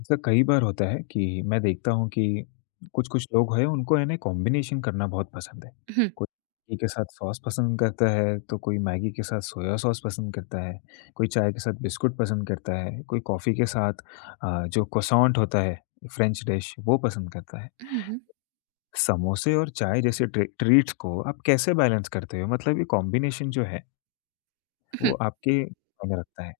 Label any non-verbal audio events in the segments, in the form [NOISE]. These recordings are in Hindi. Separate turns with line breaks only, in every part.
ऐसा कई बार होता है कि मैं देखता हूँ कि कुछ-कुछ लोग हैं उनको है ना कॉम्बिनेशन करना बहुत पसंद है।
हुँ,
कोई मैगी के साथ सॉस पसंद करता है, तो कोई मैगी के साथ सोया सॉस पसंद करता है, कोई चाय के साथ बिस्कुट पसंद करता है, कोई कॉफ़ी के साथ जो क्रोइसैंट होता है फ्रेंच डिश वो पसंद करता है।
हुँ, हुँ,
समोसे और चाय जैसे ट्रीट्स को आप कैसे बैलेंस करते हो? मतलब ये कॉम्बिनेशन जो है
हुँ।
वो आपके मायने रखता है?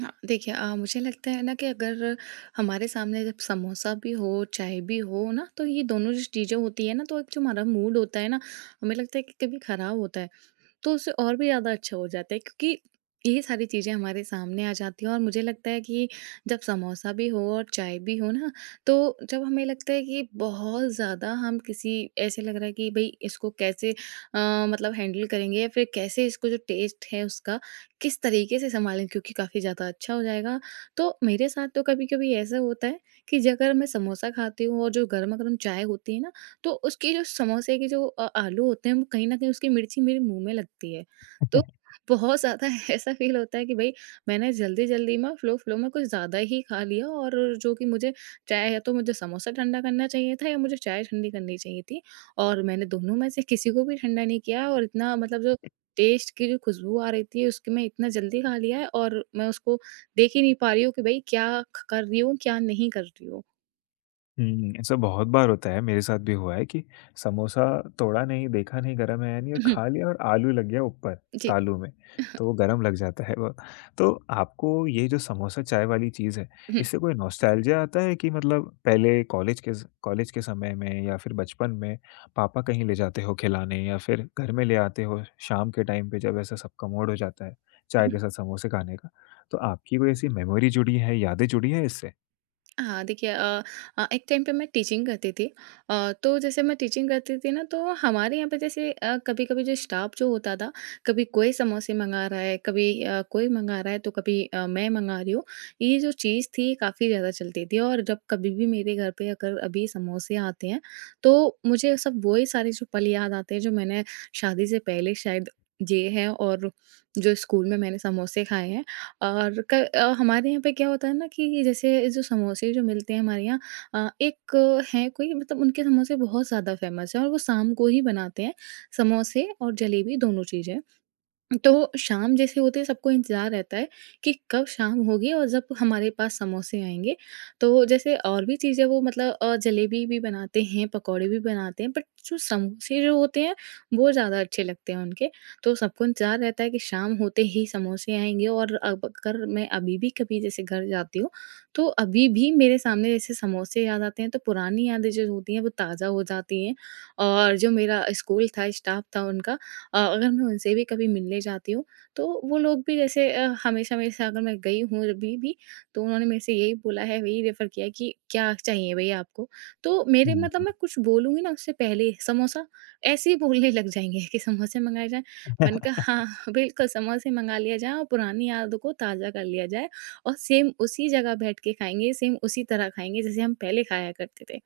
हाँ, देखिए मुझे लगता है ना कि अगर हमारे सामने जब समोसा भी हो, चाय भी हो ना, तो ये दोनों जो चीज़ें होती है ना, तो एक जो हमारा मूड होता है ना, हमें लगता है कि कभी खराब होता है। तो उससे और भी ज़्यादा अच्छा हो जाता है क्योंकि ये सारी चीज़ें हमारे सामने आ जाती हैं और मुझे लगता है कि जब समोसा भी हो और चाय भी हो ना, तो जब हमें लगता है कि बहुत ज़्यादा हम किसी ऐसे लग रहा है कि भाई इसको कैसे मतलब हैंडल करेंगे या फिर कैसे इसको जो टेस्ट है उसका किस तरीके से संभालें, क्योंकि काफ़ी ज़्यादा अच्छा हो जाएगा। तो मेरे साथ तो कभी कभी ऐसा होता है कि जब अगर मैं समोसा खाती हूँ और जो गर्मा गर्म चाय होती है ना, तो उसकी जो समोसे की जो आलू होते हैं वो कहीं न कहीं उसकी मिर्ची मेरे मुँह में लगती है। तो बहुत ज़्यादा [LAUGHS] ऐसा फ़ील होता है कि भई मैंने जल्दी-जल्दी में फ़्लो-फ़्लो में कुछ ज़्यादा ही खा लिया और जो कि मुझे चाहे या तो मुझे समोसा ठंडा करना चाहिए था या मुझे चाय ठंडी करनी चाहिए थी। और मैंने दोनों में से किसी को भी ठंडा नहीं किया और इतना मतलब जो टेस्ट की जो खुशबू आ रही थी उसकी मैं इतना जल्दी खा लिया है और मैं उसको देख ही नहीं पा रही हूँ कि भई क्या ख कर रही हूँ, क्या नहीं कर रही हूँ।
हुँ, ऐसा बहुत बार होता है, मेरे साथ भी हुआ है कि समोसा तोड़ा नहीं, देखा नहीं, गरम है या नहीं और खा
[CLEARS THROAT]
लिया और आलू लग गया ऊपर
[LAUGHS] जी।
तालू में, तो वो गरम लग जाता है वो। तो आपको ये जो समोसा चाय वाली चीज़ है, इससे कोई नॉस्टैल्जिया आता है कि मतलब पहले कॉलेज के समय में या फिर बचपन में पापा कहीं ले जाते हो खिलाने या फिर घर में ले आते हो शाम के टाइम पे जब ऐसा सबका मूड हो जाता है, चाय के
[LAUGHS]
साथ
[LAUGHS]
समोसे खाने का। तो आपकी कोई ऐसी मेमोरी जुड़ी है, यादें जुड़ी हैं इससे?
हाँ, देखिए एक टाइम पे मैं टीचिंग करती थी। तो जैसे मैं टीचिंग करती थी ना, तो हमारे यहाँ पे जैसे कभी-कभी जो स्टाफ जो होता था, कभी कोई समोसे मँगा रहा है, कभी कोई मँगा रहा है, तो कभी मैं मँगा रही हूँ। ये जो चीज़ थी काफ़ी ज़्यादा चलती थी और जब कभी भी मेरे घर पे अगर अभी समोसे आते हैं, तो मुझे सब वही सारे जो पल याद आते हैं जो मैंने शादी से पहले शायद जिए हैं और जो स्कूल में मैंने समोसे खाए हैं। और हमारे यहाँ पे क्या होता है ना कि जैसे जो समोसे जो मिलते हैं हमारे यहाँ एक है कोई, मतलब उनके समोसे बहुत ज़्यादा फ़ेमस हैं और वो शाम को ही बनाते हैं, समोसे और जलेबी दोनों चीज़ें। तो शाम जैसे होते ही सबको इंतज़ार रहता है कि कब शाम होगी और जब हमारे पास समोसे आएँगे। तो जैसे और भी चीज़ें वो मतलब जलेबी भी बनाते हैं, पकौड़े भी बनाते हैं, बट जो समोसे जो होते हैं वो ज़्यादा अच्छे लगते हैं उनके। तो सबको इंतज़ार रहता है कि शाम होते ही समोसे आएँगे और अब अगर मैं अभी भी कभी जैसे घर जाती हूँ, तो अभी भी मेरे सामने जैसे समोसे याद आते हैं, तो पुरानी यादें जो होती हैं वो ताज़ा हो जाती हैं। और जो मेरा स्कूल था, स्टाफ था उनका, अगर मैं उनसे भी कभी मिलने जाती हूँ, तो वो लोग भी जैसे हमेशा मेरे साथ, अगर मैं गई हूँ अभी भी, तो उन्होंने मेरे से यही बोला है, वही रेफ़र किया है कि क्या चाहिए भैया आपको? तो मेरे मतलब,
हुँ।
मैं कुछ बोलूँगी ना उससे पहले समोसा, ऐसे ही बोलने लग जाएँगे कि समोसे मँगाए जाएँ। मैंने कहा
[LAUGHS]
हाँ, हाँ, बिल्कुल समोसे मँगा लिया जाए और पुरानी यादों को ताज़ा कर लिया जाए, और सेम उसी जगह बैठ के खाएँगे, सेम उसी तरह खाएँगे जैसे हम पहले खाया करते थे।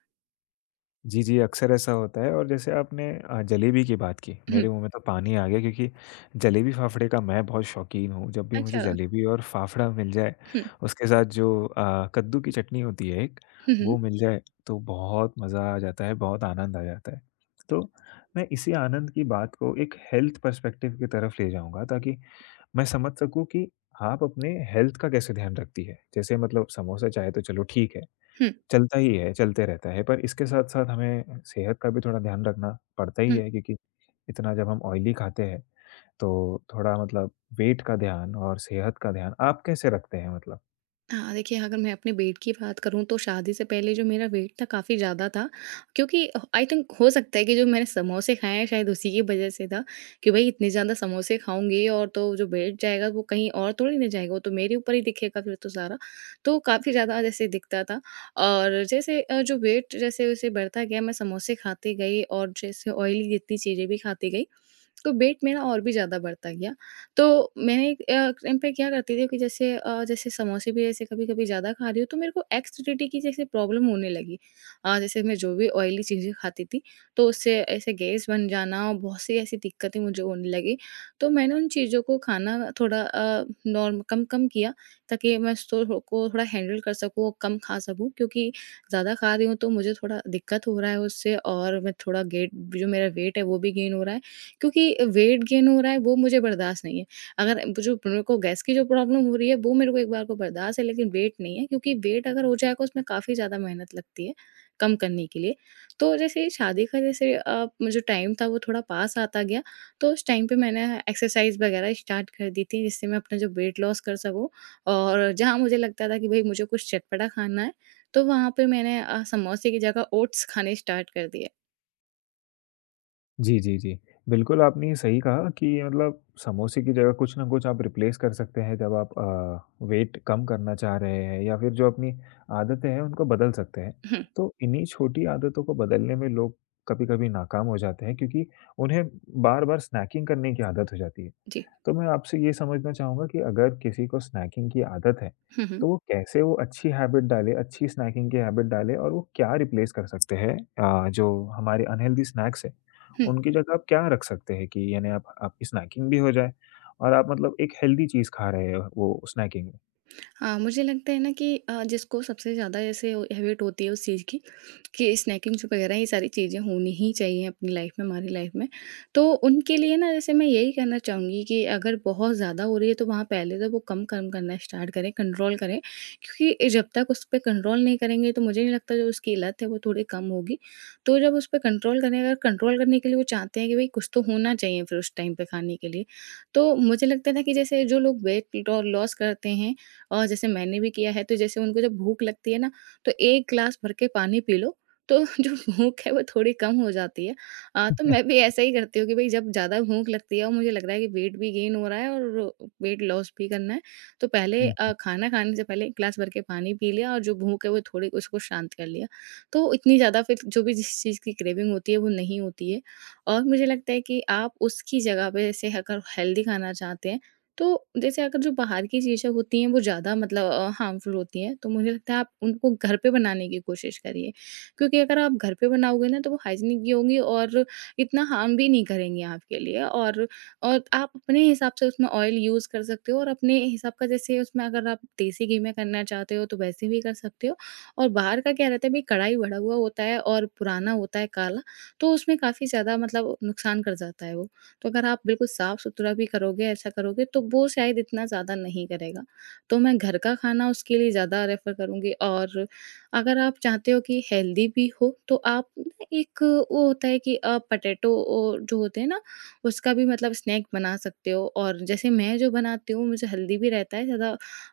जी, जी, अक्सर ऐसा होता है और जैसे आपने जलेबी की बात की, मेरे मुँह
[CLEARS THROAT]
में तो पानी आ गया क्योंकि जलेबी-फाफड़े का मैं बहुत शौकीन हूँ। जब भी
अच्छा।
मुझे जलेबी और फाफड़ा मिल जाए,
हुँ,
उसके साथ जो कद्दू की चटनी होती है एक,
हुँ, हुँ,
वो मिल जाए तो बहुत मज़ा आ जाता है, बहुत आनंद आ जाता है। तो मैं इसी आनंद की बात को एक हेल्थ पर्सपेक्टिव की तरफ ले जाऊँगा ताकि मैं समझ सकूँ कि आप अपने हेल्थ का कैसे ध्यान रखती है। जैसे मतलब समोसा चाहे तो चलो ठीक है।
हुँ,
चलता ही है, चलते रहता है, पर इसके साथ-साथ हमें सेहत का भी थोड़ा ध्यान रखना पड़ता ही
हुँ।
है क्योंकि इतना जब हम ऑयली खाते हैं, तो थोड़ा मतलब वेट का ध्यान और सेहत का ध्यान आप कैसे रखते हैं मतलब?
हाँ, देखिए, अगर मैं अपने वेट की बात करूँ, तो शादी से पहले जो मेरा वेट था काफ़ी ज़्यादा था, क्योंकि आई थिंक हो सकता है कि जो मैंने समोसे खाए हैं शायद उसी की वज़ह से था, कि भई इतने ज़्यादा समोसे खाऊँगी और तो जो वेट जाएगा वो कहीं और थोड़ी ना जाएगा, वो तो मेरे ऊपर ही दिखेगा फिर तो सारा। तो काफ़ी ज़्यादा जैसे दिखता था, और जैसे जो वेट जैसे-जैसे बढ़ता गया, मैं समोसे खाती गई और जैसे ऑयली जितनी चीज़ें भी खाती गई, तो वेट मेरा और भी ज़्यादा बढ़ता गया। तो मैंने एक टाइम पे क्या करती थी कि जैसे जैसे समोसे भी जैसे कभी-कभी ज़्यादा खा रही हूँ, तो मेरे को एसिडिटी की जैसे प्रॉब्लम होने लगी। जैसे मैं जो भी ऑयली चीज़ें खाती थी, तो उससे ऐसे गैस बन जाना और बहुत सी ऐसी दिक्कतें मुझे होने लगी। तो मैंने उन चीज़ों को खाना थोड़ा नॉर्म कम-कम किया, ताकि मैं स्टोर को थोड़ा हैंडल कर सकूँ और कम खा सकूँ, क्योंकि ज़्यादा खा रही हूँ तो मुझे थोड़ा दिक्कत हो रहा है उससे और मैं थोड़ा गेट जो मेरा वेट है वो भी गेन हो रहा है। क्योंकि वेट गेन हो रहा है वो मुझे बर्दाश्त नहीं है। अगर जो मेरे को गैस की जो प्रॉब्लम हो रही है वो मेरे को एक बार को बर्दाश्त है, लेकिन वेट नहीं है, क्योंकि वेट अगर हो जाएगा उसमें काफ़ी ज़्यादा मेहनत लगती है, कम करने के लिए। तो जैसे ये शादी का जैसे जो टाइम था वो थोड़ा पास आता गया, तो उस टाइम पे मैंने एक्सरसाइज़ वगैरह स्टार्ट कर दी थी, जिससे मैं अपना जो वेट लॉस कर सकूँ, और जहाँ मुझे लगता था कि भई मुझे कुछ चटपटा खाना है, तो वहाँ पे मैंने समोसे की जगह ओट्स खाने स्टार्ट कर दिए।
जी, जी, जी। बिल्कुल, आपने ये सही कहा कि मतलब समोसे की जगह कुछ ना कुछ आप रिप्लेस कर सकते हैं जब आप वेट कम करना चाह रहे हैं या फिर जो अपनी आदतें हैं, उनको बदल सकते हैं।
हुँ,
तो इन्हीं छोटी आदतों को बदलने में लोग कभी-कभी नाकाम हो जाते हैं क्योंकि उन्हें बार-बार स्नैकिंग करने की आदत हो जाती है।
जी।
तो मैं आपसे ये समझना चाहूँगा कि अगर किसी को स्नैकिंग की आदत है,
हुँ, हुँ।
तो वो कैसे वो अच्छी हैबिट डाले, अच्छी स्नैकिंग की हैबिट डाले और वो क्या रिप्लेस कर सकते हैं जो हमारे अनहेल्दी स्नैक्स हैं,
हुँ।
उनकी जगह आप क्या रख सकते हैं कि यानी आप आपकी स्नैकिंग भी हो जाए और आप मतलब एक हेल्दी चीज़ खा रहे हो वो स्नैकिंग
हाँ, मुझे लगता है ना कि जिसको सबसे ज़्यादा ऐसे हैबिट होती है उस चीज़ की, कि स्नैकिंग्स वगैरह ये सारी चीज़ें होनी ही चाहिए अपनी लाइफ में, हमारी लाइफ में। तो उनके लिए ना, जैसे मैं यही कहना चाहूँगी कि अगर बहुत ज़्यादा हो रही है, तो वहाँ पहले तो वो कम कम करना स्टार्ट करें, कंट्रोल करें। क्योंकि जब तक उस पे कंट्रोल नहीं करेंगे, तो मुझे नहीं लगता जो उसकी लत है वो थोड़ी कम होगी। तो जब उस पे कंट्रोल करें, अगर कंट्रोल करने के लिए वो चाहते हैं कि भई कुछ तो होना चाहिए फिर उस टाइम पे खाने के लिए। तो मुझे लगता है ना कि जैसे जो लोग वेट लॉ लॉस करते हैं, और जैसे मैंने भी किया है, तो जैसे उनको जब भूख लगती है ना, तो 1 ग्लास भर के पानी पी लो, तो [LAUGHS] जो भूख है वो थोड़ी कम हो जाती है। तो मैं भी ऐसा ही करती हूँ कि भई जब ज़्यादा भूख लगती है और मुझे लग रहा है कि वेट भी गेन हो रहा है और वेट लॉस भी करना है, तो पहले
में? [LAUGHS]
खाना खाने से पहले 1 ग्लास भर के पानी पी लिया और जो भूख है वो थोड़ी उसको शांत कर लिया। तो इतनी ज़्यादा फिर जो भी जिस चीज़ की क्रेविंग होती है वो नहीं होती है, और मुझे लगता है कि आप उसकी जगह पे जैसे अगर हेल्दी खाना चाहते हैं, तो जैसे अगर जो बाहर की चीज़ें होती हैं वो ज़्यादा मतलब हार्मफुल होती हैं, तो मुझे लगता है आप उनको घर पे बनाने की कोशिश करिए। क्योंकि अगर आप घर पे बनाओगे ना, तो वो हाइजीनिक भी होंगी और इतना हार्म भी नहीं करेंगी आपके लिए, और आप अपने हिसाब से उसमें ऑयल यूज़ कर सकते हो और अपने हिसाब का, जैसे उसमें अगर आप देसी घी में करना चाहते हो, तो वैसे भी कर सकते हो। और बाहर का क्या रहता है भई, कढ़ाई बढ़ा हुआ होता है और पुराना होता है काला, तो उसमें काफ़ी ज़्यादा मतलब नुकसान कर जाता है वो। तो अगर आप बिल्कुल साफ-सुथरा भी करोगे, ऐसा करोगे, तो वो शायद इतना ज़्यादा नहीं करेगा। तो मैं घर का खाना उसके लिए ज़्यादा रेफ़र करूँगी, और अगर आप चाहते हो कि हेल्दी भी हो, तो आप ना एक वो होता है कि पटेटो ओ जो होते हैं ना, उसका भी मतलब स्नैक बना सकते हो, और जैसे मैं जो बनाती हूँ, मुझे हेल्दी भी रहता है ज़्यादा,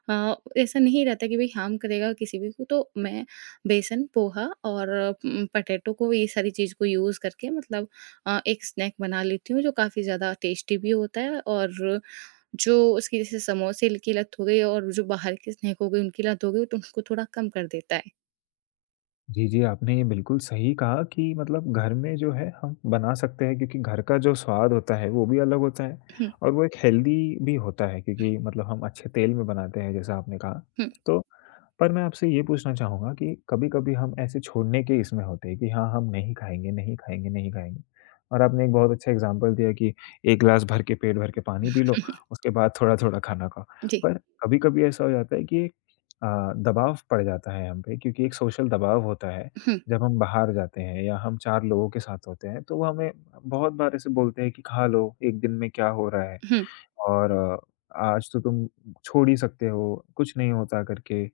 अ, ऐसा नहीं रहता कि भई हार्म करेगा किसी भी को, तो मैं बेसन, पोहा और पटेटो को, ये सारी चीज़ को यूज़ करके, मतलब एक स्नैक बना लेती हूँ, जो काफ़ी ज़्यादा टेस्टी भी होता है, और जो उसकी जैसे समोसे की लत हो गई और जो बाहर के स्नैक हो गए उनकी लत हो गई, तो उनको थोड़ा कम कर देता है।
जी, जी, आपने ये बिल्कुल सही कहा कि मतलब घर में जो है हम बना सकते हैं क्योंकि घर का जो स्वाद होता है वो भी अलग होता है
हुँ,
और वो एक हेल्दी भी होता है क्योंकि मतलब हम अच्छे तेल में बनाते हैं जैसा आपने कहा।
हुँ,
तो पर मैं आपसे ये पूछना चाहूँगा कि कभी-कभी हम ऐसे छोड़ने के इसमें होते हैं कि हाँ, हम नहीं खाएँगे, नहीं खाएँगे, नहीं खाएँगे और आपने एक बहुत अच्छा एग्ज़ाम्पल दिया कि 1 ग्लास भर के पेट भर के पानी पी लो, उसके बाद थोड़ा-थोड़ा खाना खाओ।
जी।
पर कभी-कभी ऐसा हो जाता है कि अ, दबाव पड़ जाता है हम पे क्योंकि एक सोशल दबाव होता है।
हुँ,
जब हम बाहर जाते हैं या हम 4 लोगों के साथ होते हैं तो वो हमें बहुत बार ऐसे बोलते हैं कि खा लो, एक दिन में क्या हो रहा है
हुँ।
और आज तो तुम छोड़ ही सकते हो, कुछ नहीं होता करके।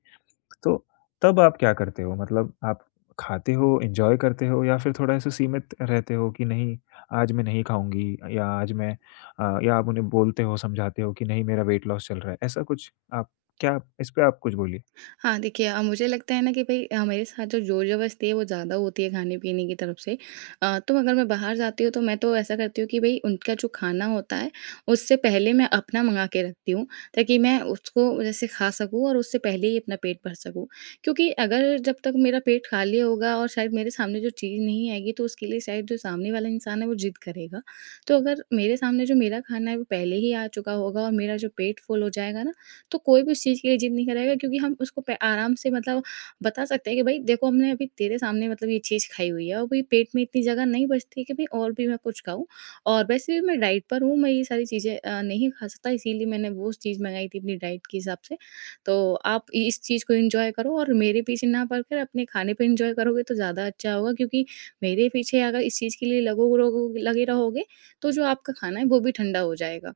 तो तब आप क्या करते हो? मतलब आप खाते हो, एन्जॉय करते हो या फिर थोड़ा-सा सीमित रहते हो कि नहीं आज मैं नहीं खाऊँगी या आज मैं या आप उन्हें बोलते हो, समझाते हो कि नहीं मेरा वेट लॉस चल रहा है, ऐसा कुछ आप क्या इस पे आप कुछ बोलिए?
हाँ, देखिए मुझे लगता है ना कि भई हमारे साथ जो ज़ोर-ज़बरदस्ती है वो ज़्यादा होती है खाने-पीने की तरफ से। तो अगर मैं बाहर जाती हूँ, तो मैं तो ऐसा करती हूँ कि भई उनका जो खाना होता है उससे पहले मैं अपना मँगा के रखती हूँ, ताकि मैं उसको जैसे खा सकूँ और उससे पहले ही अपना पेट भर सकूँ। क्योंकि अगर जब तक मेरा पेट खाली होगा और शायद मेरे सामने जो चीज़ नहीं आएगी, तो उसके लिए शायद जो सामने वाला इंसान है वो ज़िद करेगा। तो अगर मेरे सामने जो मेरा खाना है वो पहले ही आ चुका होगा और मेरा जो पेट फुल हो जाएगा ना, तो कोई भी उस चीज़ के लिए ज़िद नहीं करेगा। क्योंकि हम उसको पे आराम से मतलब बता सकते हैं कि भाई देखो, हमने अभी तेरे सामने मतलब ये चीज़ खाई हुई है और भाई पेट में इतनी जगह नहीं बचती कि भाई और भी मैं कुछ खाऊँ। और वैसे भी मैं डाइट पर हूँ, मैं ये सारी चीज़ें नहीं खा सकता, इसीलिए मैंने वो चीज़ मंगाई थी अपनी डाइट के हिसाब से। तो आप इस चीज़ को इंजॉय करो और मेरे पीछे ना पड़कर अपने खाने पे इंजॉय करोगे तो ज़्यादा अच्छा होगा। क्योंकि मेरे पीछे अगर इस चीज़ के लिए लगो लगो- लगे रहोगे तो जो आपका खाना है वो भी ठंडा हो जाएगा।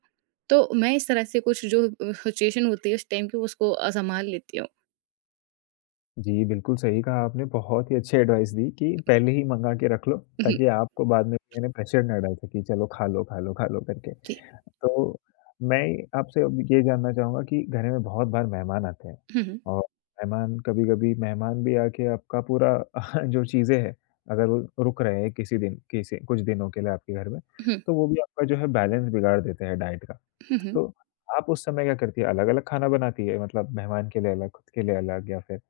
तो मैं इस तरह से कुछ जो सिचुएशन होती है उस टाइम की उसको सँभाल लेती हूँ।
जी, बिल्कुल सही कहा आपने, बहुत ही अच्छी एडवाइस दी कि पहले ही मँगा के रख लो,
[LAUGHS] हुँ, हुँ,
ताकि आपको बाद में कहने प्रेशर ना डाल सके, कि चलो खा लो, खा लो, खा लो करके।
जी।
तो मैं आपसे अब ये जानना चाहूँगा कि घर में बहुत बार मेहमान आते हैं
हुँ, हुँ।
और मेहमान कभी-कभी मेहमान भी आके आपका पूरा [LAUGHS] जो चीज़ें हैं, अगर वो रुक रहे हैं किसी दिन किसी कुछ दिनों के लिए आपके घर में,
हुँ,
तो वो भी आपका जो है बैलेंस बिगाड़ देते हैं डाइट का।
हुँ, हुँ,
तो आप उस समय क्या करती है, अलग-अलग खाना बनाती है? मतलब मेहमान के लिए अलग, खुद के लिए अलग या फिर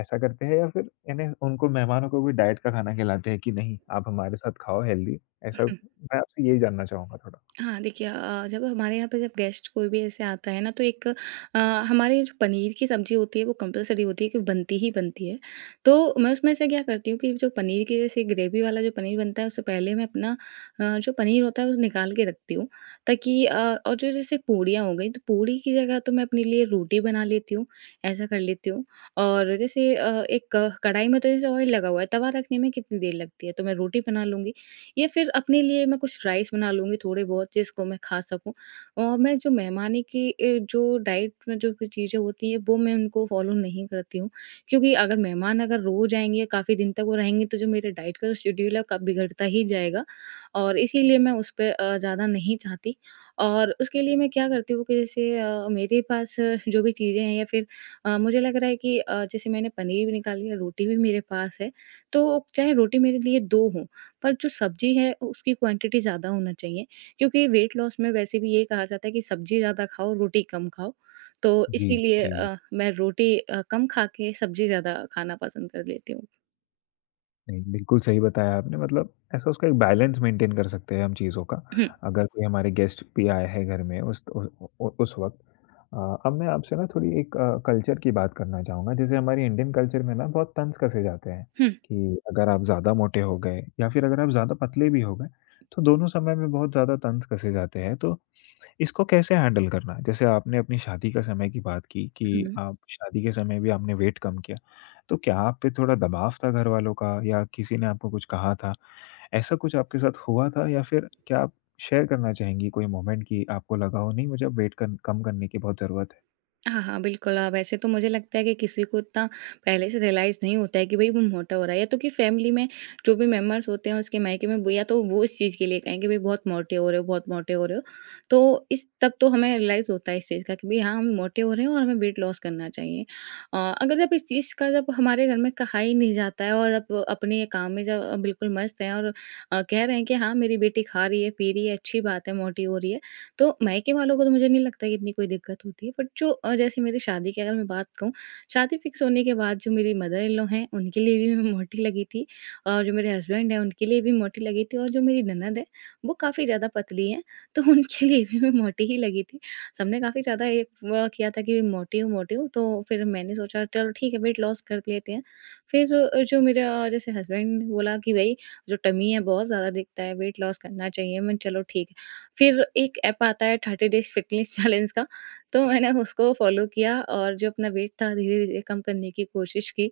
ऐसा करते हैं या फिर यानी उनको मेहमानों को भी डाइट का खाना खिलाते हैं कि नहीं, आप हमारे साथ खाओ हेल्दी, ऐसा
हुँ।
मैं आपसे यही जानना चाहूँगा थोड़ा?
हाँ, देखिए, जब हमारे यहाँ पे जब गेस्ट कोई भी ऐसे आता है ना तो एक अ, हमारे जो पनीर की सब्ज़ी होती है वो कंपल्सरी होती है कि बनती ही बनती है। तो मैं उसमें से क्या करती हूँ कि जो पनीर की जैसे ग्रेवी वाला जो पनीर बनता है उससे पहले मैं अपना जो पनीर होता है वो निकाल के रखती हूँ ताकि और जो जैसे पूड़ियाँ हो गई तो पूड़ी की जगह तो मैं अपने लिए रोटी बना लेती हूँ, ऐसा कर लेती हूँ। और जैसे एक कढ़ाई में तो जैसे ऑयल लगा हुआ है, तवा रखने में कितनी देर लगती है तो मैं रोटी बना लूँगी। या फिर अपने लिए मैं कुछ राइस बना लूँगी थोड़े बहुत जिसको मैं खा सकूँ। और मैं जो मेहमानी की जो डाइट में जो भी चीज़ें होती हैं वो मैं उनको फॉलो नहीं करती हूँ। क्योंकि अगर मेहमान अगर रोज़ आएँगे या काफ़ी दिन तक वो रहेंगे तो जो मेरे डाइट का जो शेड्यूल है क बिगड़ता ही जाएगा और इसीलिए मैं उस पे ज़्यादा नहीं चाहती। और उसके लिए मैं क्या करती हूँ कि जैसे मेरे पास जो भी चीज़ें हैं या फिर मुझे लग रहा है कि जैसे मैंने पनीर भी निकाल लिया, रोटी भी मेरे पास है। तो चाहे रोटी मेरे लिए 2 हों, पर जो सब्ज़ी है उसकी क्वांटिटी ज़्यादा होना चाहिए, क्योंकि वेट लॉस में वैसे भी ये कहा जाता है कि सब्ज़ी ज़्यादा खाओ, रोटी कम खाओ। तो
जी,
इसीलिए
जी, जी।
मैं रोटी कम खा के सब्ज़ी ज़्यादा खाना पसंद कर लेती हूँ।
नहीं, बिल्कुल सही बताया आपने मतलब ऐसा उसका एक बैलेंस मेंटेन कर सकते हैं हम चीज़ों का,
हुँ,
अगर कोई हमारे गेस्ट भी आए हैं घर में उस उ उ उस वक़्त। अब मैं आपसे ना थोड़ी एक कल्चर की बात करना चाहूँगा जैसे हमारे इंडियन कल्चर में ना बहुत तंज़ कसे जाते हैं,
हुँ,
कि अगर आप ज़्यादा मोटे हो गए या फिर अगर आप ज़्यादा पतले भी हो गए, तो दोनों समय में बहुत ज़्यादा तंज़ कसे जाते हैं तो इसको कैसे हैंडल करना है? जैसे आपने अपनी शादी का समय की बात की कि
हुँ।
आप शादी के समय भी आपने वेट कम किया। तो क्या आप पे थोड़ा दबाव था घर वालों का या किसी ने आपको कुछ कहा था? ऐसा कुछ आपके साथ हुआ था या फिर क्या आप शेयर करना चाहेंगी कोई मोमेंट कि आपको लगा हो नहीं मुझे अब वेट कन कम करने की बहुत ज़रूरत है?
हाँ, हाँ, बिल्कुल। वैसे तो मुझे लगता है कि किसी को इतना पहले से रियलाइज़ नहीं होता है कि भई वो मोटा हो रहा है, या तो कि फैमिली में जो भी मेंबर्स होते हैं उसके मायके में वो या तो वो इस चीज़ के लिए कहें कि भई बहुत मोटे हो रहे हो, बहुत मोटे हो रहे हो। तो इस तब तो हमें रियलाइज़ होता है इस चीज़ का कि भई हाँ, हम मोटे हो रहे हैं और हमें वेट लॉस करना चाहिए। अ, अगर जब इस चीज़ का जब हमारे घर में कहा ही नहीं जाता है और अब अपने काम में जब बिल्कुल मस्त हैं और कह रहे हैं कि हाँ, मेरी बेटी खा रही है, पी रही है, अच्छी बात है, मोटी हो रही है। तो मायके वालों को तो मुझे नहीं लगता कि इतनी कोई दिक्कत होती है, बट जो जैसे मेरी शादी की अगर मैं बात कहूँ, शादी फिक्स होने के बाद जो मेरी मदर इन लॉ हैं उनके लिए भी मैं मोटी लगी थी और जो मेरे हस्बैंड हैं उनके लिए भी मोटी लगी थी और जो मेरी ननद है वो काफ़ी ज़्यादा पतली है तो [LAUGHS] उनके लिए भी मैं मोटी ही लगी थी। सबने काफ़ी ज़्यादा एक वो किया था कि मोटी हूँ मोटी हूँ, तो फिर मैंने सोचा चलो ठीक है वेट लॉस कर लेते हैं। फिर जो मेरा जैसे हस्बैंड ने बोला कि भाई जो टमी है बहुत ज़्यादा दिखता है वेट लॉस करना चाहिए, मैं चलो ठीक है। फिर एक ऐप आता है 30 डेज़ फिटनेस चैलेंज का, तो मैंने उसको फ़ॉलो किया और जो अपना वेट था धीरे-धीरे कम करने की कोशिश की।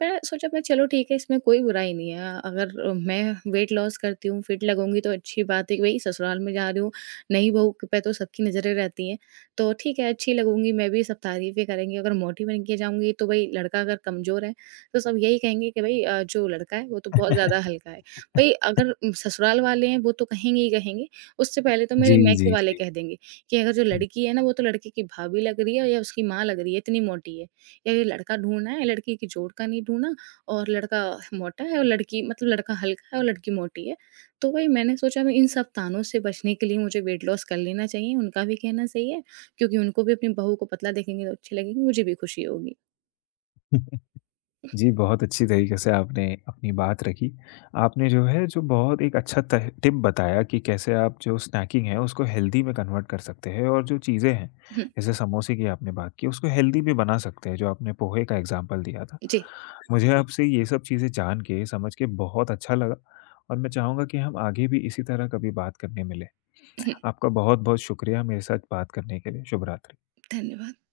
पर सोचा मैं चलो ठीक है इसमें कोई बुराई नहीं है, अगर मैं वेट लॉस करती हूँ, फिट लगूँगी तो अच्छी बात है कि भई ससुराल में जा रही हूँ, नई बहू के पे तो सबकी नज़रें रहती हैं। तो ठीक है अच्छी लगूँगी मैं भी, सब तारीफ़ें करेंगे, अगर मोटी बन के जाऊँगी तो भई लड़का अगर कमज़ोर है, तो सब यही कहेंगे कि भई जो लड़का है वो तो बहुत ज़्यादा हल्का है। भई अगर ससुराल वाले हैं वो तो कहेंगे ही कहेंगे, उससे पहले तो
जी,
मेरे मायके
जी,
वाले
जी।
कह देंगे कि अगर जो लड़की है ना, वो तो लड़के की भाभी लग रही है या उसकी माँ लग रही है, इतनी मोटी है। या ये लड़का ढूँढना है, लड़की की जोड़ का नहीं ढूँढा, और लड़का मोटा है और लड़की मतलब लड़का हल्का है और लड़की मोटी है। तो वही मैंने सोचा मैं इन सब तानों से बचने के लिए मुझे वेट लॉस कर लेना चाहिए, उनका भी कहना सही है क्योंकि उनको भी अपनी बहू को पतला देखेंगे तो अच्छी लगेगी, मुझे भी खुशी होगी।
हुँ। जी, बहुत अच्छी तरीके से आपने अपनी बात रखी। आपने जो है जो बहुत एक अच्छा तह टिप बताया कि कैसे आप जो स्नैकिंग है उसको हेल्दी में कन्वर्ट कर सकते हैं और जो चीज़ें हैं,
हुँ,
जैसे समोसे की आपने बात की उसको हेल्दी भी बना सकते हैं, जो आपने पोहे का एग्ज़ाम्पल दिया था।
जी।
मुझे आपसे ये सब चीज़ें जान के, समझ के बहुत अच्छा लगा और मैं चाहूँगा कि हम आगे भी इसी तरह कभी बात करने मिलें।
हुँ,
आपका बहुत-बहुत शुक्रिया मेरे साथ बात करने के लिए। शुभ रात्रि।
धन्यवाद।